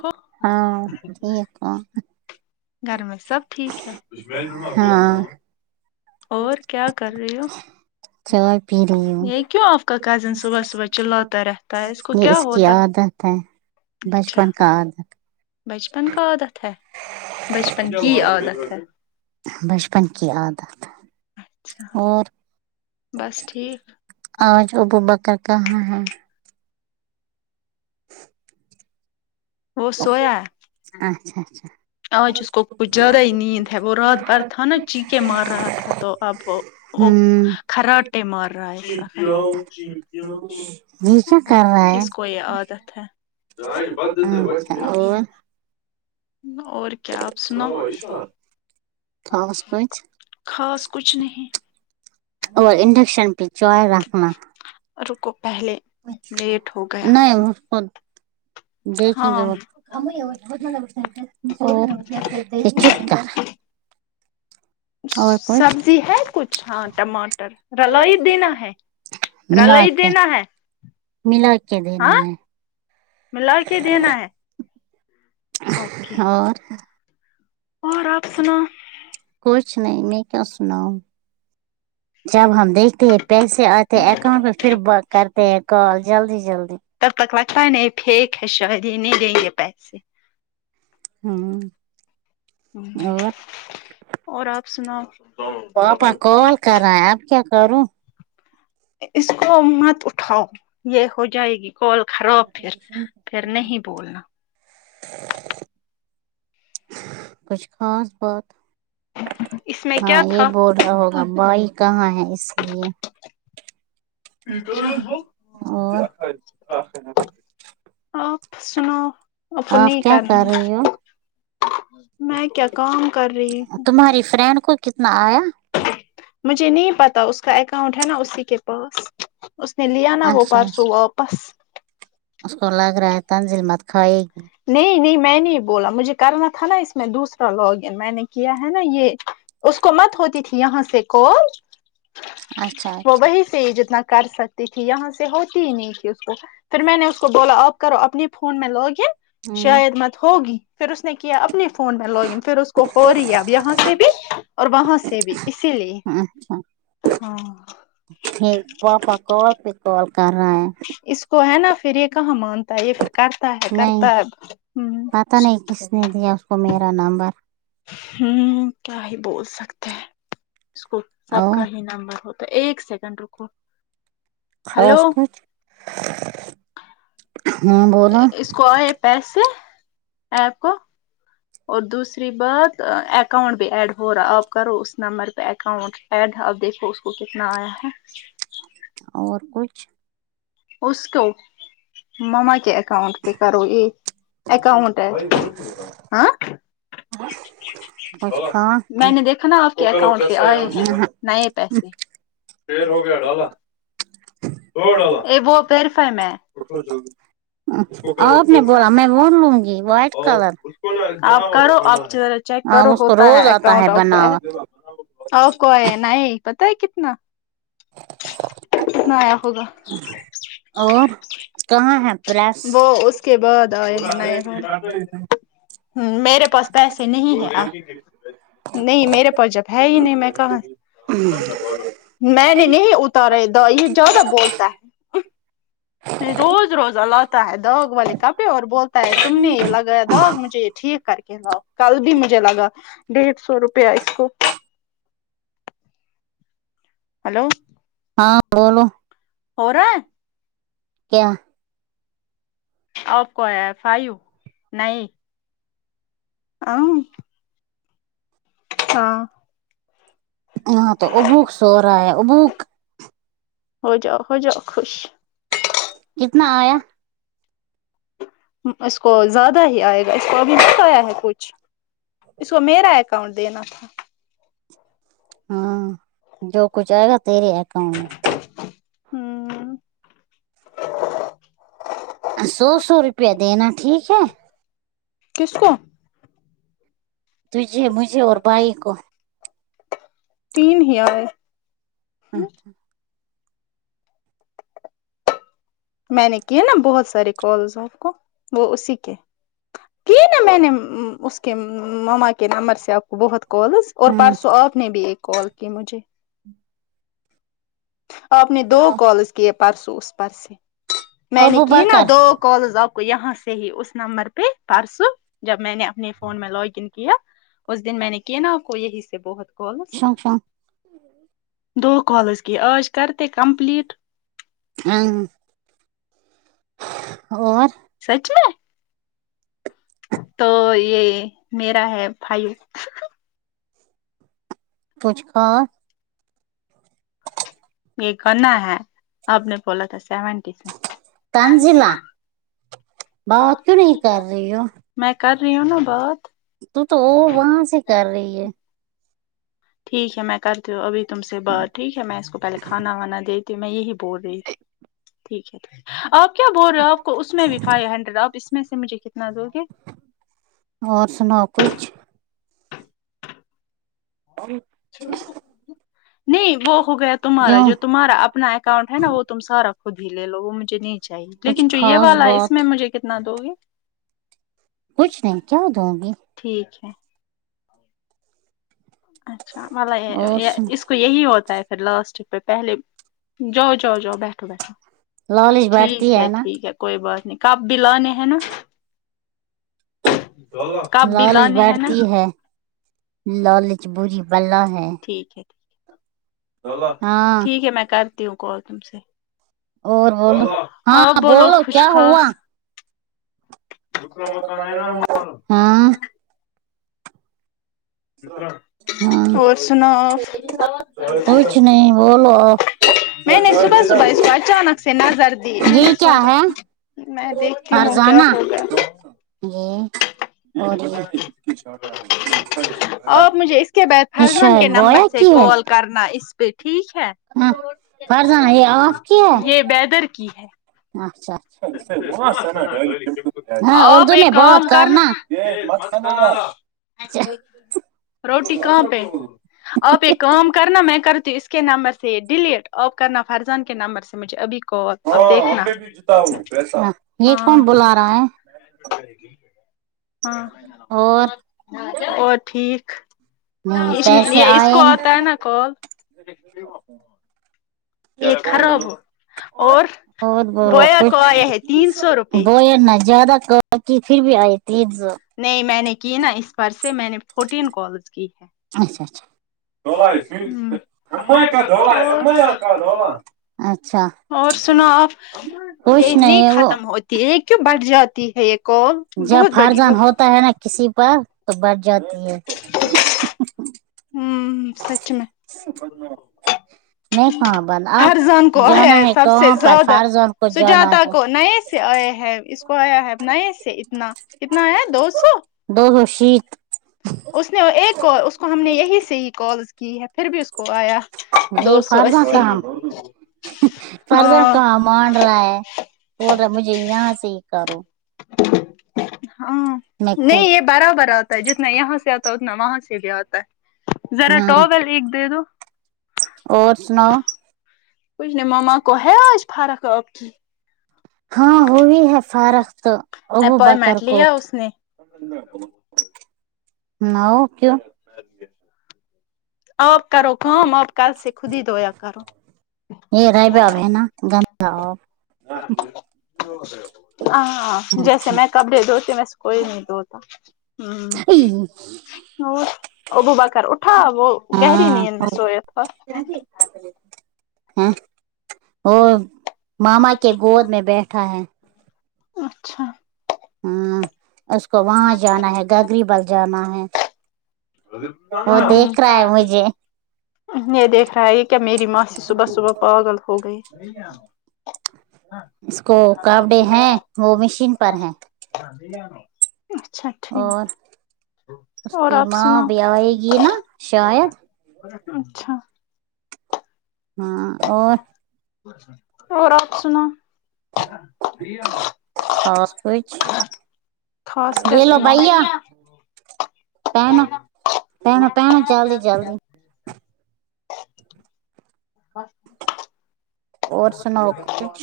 کو ہاں ٹھیک گھر میں سب ٹھیک ہے ہاں اور کیا کر رہے ہو چائے پی رہی ہوں یہ کیوں آپ کا کزن صبح صبح چلاتا رہتا ہے کو یہ کیا اس کی ہوتا عادت اچھا بچپن کاد بچپن کا عادت ہے بچپن کی عادت ہے بچپن کی عادت اچھا اور بس ٹھیک آج ابوبکر کہاں ہے وہ سویا ہے اچھا اچھا آج اس کو کچھ زیادہ ہی نیند ہے وہ رات بھر تھا نا چیکے مار رہا تھا تو اب وہ او ہوں کراٹے مار رہا ایسا یہ کیا کر رہا ہے اس کو یہ عادت ہے اچھا اور اور کیا آپ سناؤ خاص کچھ خاص کچھ نہیں اور انڈکشن پہ چوائے رکھنا رکو پہلے لیٹ ہو گیا نہیں اس کو دیکھیں گے ہاں وہ چپ کرا کچھ سبزی ہے کچھ ہاں ٹماٹر رلوئی دینا ہے رل ہی دینا ہے ملوک دن ہاں ملا کے دینا ہے اوکے اور اور آپ سنا کچھ نہیں میں کیا سناؤں جب ہم دیکھتے ہیں پیسے آتے اکاؤنٹ پ پھر کرتے ہیں کال جلدی جلدی تب تک لگتا ہی نہیں پھینیک ہے شید نہیں دیں گے پیسے ہاں اور آپ سناو پاپا کال کر رہا ہے اب کیا کروں اس کو مت اٹھاؤ یہ ہو جائے گی کال خراب پھر پھر نہیں بولنا کچھ خاص بات اس میں ہاں کیا یہ تھا بول رہاہوگا بھائی کہاں ہے اس لیے اور آپ سناو اب آپ نہیں کیا کر کرنا رہی ہو میں کیا کام کر رہی ہوں تمہاری فرینڈ کو کتنا آیا مجھے نہیں پتا اس کا اکاؤنٹ ہے نا اسی کے پاس اس نے لیا نا وہ اچھا اچھا پرسو واپ بس اس کو لگ رہا ہے تنزیل مت کھائے گی نہیں نہیں میں نے ہی بولا مجھے کرنا تھا نا اس میں دوسرا لاگن میں نے کیا ہے نا یے اس کو مت ہوتی تھی یہاں سے کال اچھا وہ اچھا وہی سے سے جتنا کر سکتی تھی یہاں سے ہوتی ہی نہیں تھی اس کو پھر میں نے اس کو بولا آپ کرو اپنی فون میں لاگن ان ہ شاید مت ہوگی پھر اس نے کیا اپنے فون میں لاگن پھر اس کو ہو رہی ہے اب یہاں سے بھی اور وہاں سے بھی اسی لیے اچھا ہاں ٹھیک پاپا کال پہ کال کر رہےہے اس کو ہے نا پھر یہ کہاں مانتا ہے یہ پ کرتا ہے کرتا ہے امم تا نہیں کس نے دیا اس کو میرا نمبر ہمم کیا ہی بول سکتے ہیں اس کو سب کا اور ہی نمبر ہوتا تو ایک سیکنڈ رکو خاص ہلو کچھ بولا اس کو ائے پیسے ایپ کو اور دوسری بات اکاؤنٹ بھی ایڈ ہو رہا ہے آپ کرو اس نمبر پے اکاؤنٹ ایڈ اب دیکھو اس کو کتنا آیا ہے اور کچھ اس کو مما کے اکاؤنٹ پے کرو یے اکاؤنٹ ہاں کچھ کھا میں نے دیکھا نا آپ کے اکاؤنٹ پے آئے ہیں نئے پیسے پے ہو گیا ڈالا دو ڈالا اے وہ پیری فائیو میں ہے اٹھو جلدی لوں گی وائٹ کلر آپ کرو آپ چیک ہاں کرو اس کو ہوتا ہے روز آتا اکاؤنٹ آپ کا بناوٹ آپ کو ائے نئی پتا ہے کتنا کتنا آیا ہوگا اور کہاں ہے پرس وہ اس کے بعد آئے ہیں ہیں میرے پاس پیسے نہیں ہیں آ نہیں میرے پس جب ہے ہی نہیں میں کہاں سے میں نے نہیں ات تارے دوئ یے جیادہ بولتا ہے روز روزہ لاتا ہے داغ والے کپڑے اور بولتا ہے تم نے یے لگایا داغ مجھے یے ٹھیک کر کے کل بھی مجھے لگا ڈیڑھ سو روپیہ اس کو ہلو ہاں بولو ہورا ہے کیا آپ کو ایا ہے فائیو نہیں آآ ہاں یہاں تو ابوک سورہا ہے ابوک ہو جاؤ ہو جاؤ خوش کتنا آیا اس کو زیادہ ہی آئے گا اس کو ابھی نہیں آیا ہے کچھ اس کو میرا ہے اکاؤنٹ دینا تھا ہاں جو کچھ آئے گا تیرے اکاؤٹ میں آمم سو سو روپیہ دینا ٹھیک ہے کس کو تجھے مجھے اور بھائی کو تین ہی آئے میں نے کیے نا بہت سارے کالز ان کو وہ اسی کے کی نا میں نے اس کے ماما کے نمبر سے آپ کو بہت کالز اور پرسوں آپ نے بھی ایک کال کی مجھے آپ نے دو کالز کیے پرسوں اس پرس سے میں نے ابو کی نا بکر دو کالز آپ کو یہاں سے ہی اس نمبر پے پرسوں جب میں نے اپنے فون میں لوگن کیا اس دن میں نے کیا نا آپ کو یہی سے بہت کالز شونگ شونگ دو کالز کی آج کرتے کمپلیٹ ہاں اور سچ میں تو یہ میرا ہے بھائی کچھ کاں یہ کرنا ہے آپ نے بولا تھا سیونٹی سے تنزلہ بات کیوں نہیں کر رہی ہو میں کر رہی ہوں نا بات تو تو وہ وہاں سے کر رہی ہے ٹھیک ہے میں کرتی ہوں ابھی تم سے بات ٹھیک ہے میں اس کو پہلے کھانا وانا دیتی ہوں میں یہی بول رہی تھی ٹھیک ہے آپ کیا بول رہے ہو آپ کو اس میں بھی فائیو ہنڈریڈ آپ اس میں سے مجھے کتنا دو گے اور سناؤ کچھ نہیں وہ ہو گیا تمہارا کیوں جو تمہارا اپنا اکانٹ ہے نا وہ تم سارا خود ہی لے لو وہ مجھے نہیں چاہیے کچھ لیکن جو یہ خاص والا ہے اس میں بات مجھے کتنا دو گی کچھ نہیں کیا دوں گی ٹھیک ہے اچھا اور سنو اس تو یہی ہوتا ہے پھر لاسٹ پہ پہلے جاؤ جاؤ جاؤ بیٹھو بیٹھو لالچ بڑھتی ہے نہ کوئی بات نہیں کپ بھی لانے ہے نا کب بھی لالچ لانے ہیں نا بڑھتی ہے لالچ بری بلا ہے ٹھیک ہے ہاں ٹھیک ہے میں کرتی ہوں کال تم سے اور بولو آپ ہاں بولو کچھ کیا ہوا خاص ہاں ہاں اور سناف کچھ نہیں بولو آپ میں نے صبح صبح اس کو اچانک سے نظر دی میں یہ نے کیا سوچا ہے میں دیکھتی ہوں کیا فرزانہ ہوگیا جی آپ مجھے اس کے بعد [unintelligible] فرزان ایشر کے بویا نمبر سے کی ہے کال کرنا اس پہ ٹھیک ہے ہاں فرزانہ یہ آف کی ہے یہ ویدر کی ہے اچھا آپ اردو ایک میں بہت کام کرنا کرنانا [unintelligible] روٹی کہاں پہ آپ ایک کام کرنا میں کرتی اس کے نمبر سے یہ ڈیلیٹ آف کرنا فرزان کے نمبر سے مجھے ابھی کو اب دیکھنا یہ ہاں کون بلا رہا ہے ہاں اور اور ٹھیک نہیں اس پیسے یہ اس کو آئے آتا ہے نا کال [unintelligible] یہ خراب اور اورت بولو بویا کچھ کو آیا ہے تین سو روپے دو نہ زیادہ کر [unintelligible] نہیں میں نے کی نا اس پر سے میں نے فورٹین کالز کی ہے اچھا اچھا [unintelligible] اچھا اور سنو آپ یہ کچھ نہیں وہ ختم ہوتی ہے یہ کیوں بڑھ جاتی ہے ایک کو جب بہت بڑی ہو فرزان ہوتا ہے نا کسی پر تو بڑھ جاتی ہے ہم سچ میں میں کہاں بند آپ فرضان کو آ جانا ہے سب سے کہاں پر زیادہ فرزان کو جانا سجاتا ہے کو نئے سے آئے ہے اس کو آیا ہےنا سے اتنا اتنا آیا دو سو دوشت اس نے ایک اس کو ہم نے یہی سے ہی کالس کی ہے پھر بھی اس کو آیا دو یہ سو فرزا اسی کام فرضا ہاں کام مان رہا ہے بول رہا مجھے یہاں سے ہی کرو ہاں میں نہیں خود یہ بارہ بار تھا جتنا یہاں سے آتا ہے اتنا وہاں سے بھی آتا ہے ذرا ہاں ٹاول ایک دے دو اور سناؤ کچھ نے مما کو ہے آج فرق آپ کی ہاں وہی ہے فارق تو ابو بکر اپوائنمنٹ کو لیا اس نے نہ کیوں آپ کرو کام آپ کل سے خود ہی دھویا کرو یہ رائبہ اب ہے نا گنداپ ہاں جیسے میں کپڑے دھوتے ویس کوئی نہیں دھوتا ہوں ہاں اور ابوبا کر اٹھا وہ گہری نیند میں سوئے تھا ہے وہ ماما کے گود میں بیٹھا ہے اچھا ہاں اس کو وہاں جانا ہے گری بل جانا ہے وہ دیکھ رہا ہے مجھے [unintelligible] یہ دیکھ رہا ہے کیا میری ماسی صبح صبح پاگل ہو گئی اس کو کاپڑے ہیں وہ مشین پر ہے اچھا ٹھیک اور اس اور کی آپ ماں سناو بھی آئے گی نا شاید اچھا ہاں اور اور آپ سنا فاس کو خاص کیا سنا پہنا پہنا پہنا چلدی چلدی باں اور سناو کچھ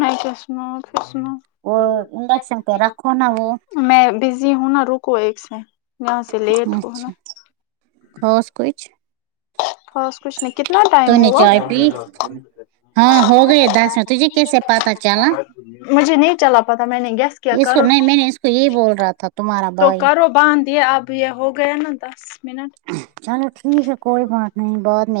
نسوسمو فشمو وہ انڈکشن پہ رکھو نا وہ میں بزی ہوں نا رکو ایک سے یہاں سے لیٹ ہو نا اچھا اورس کچ بس کچھ نہیں کتنا ٹائم ہوا چائے پی ہاں ہو گئے دس میں تجھے کیسے پتا چلا مجھے نہیں چلا پتا میں نے گیسٹ اس کو نہیں میں نے اس کو یہی بول رہا تھا تمہارا ب تو کرو باند یہ اب یہ ہو گیا نا دس منٹ چلو ٹھیک ہے کوئی بات نہیں بات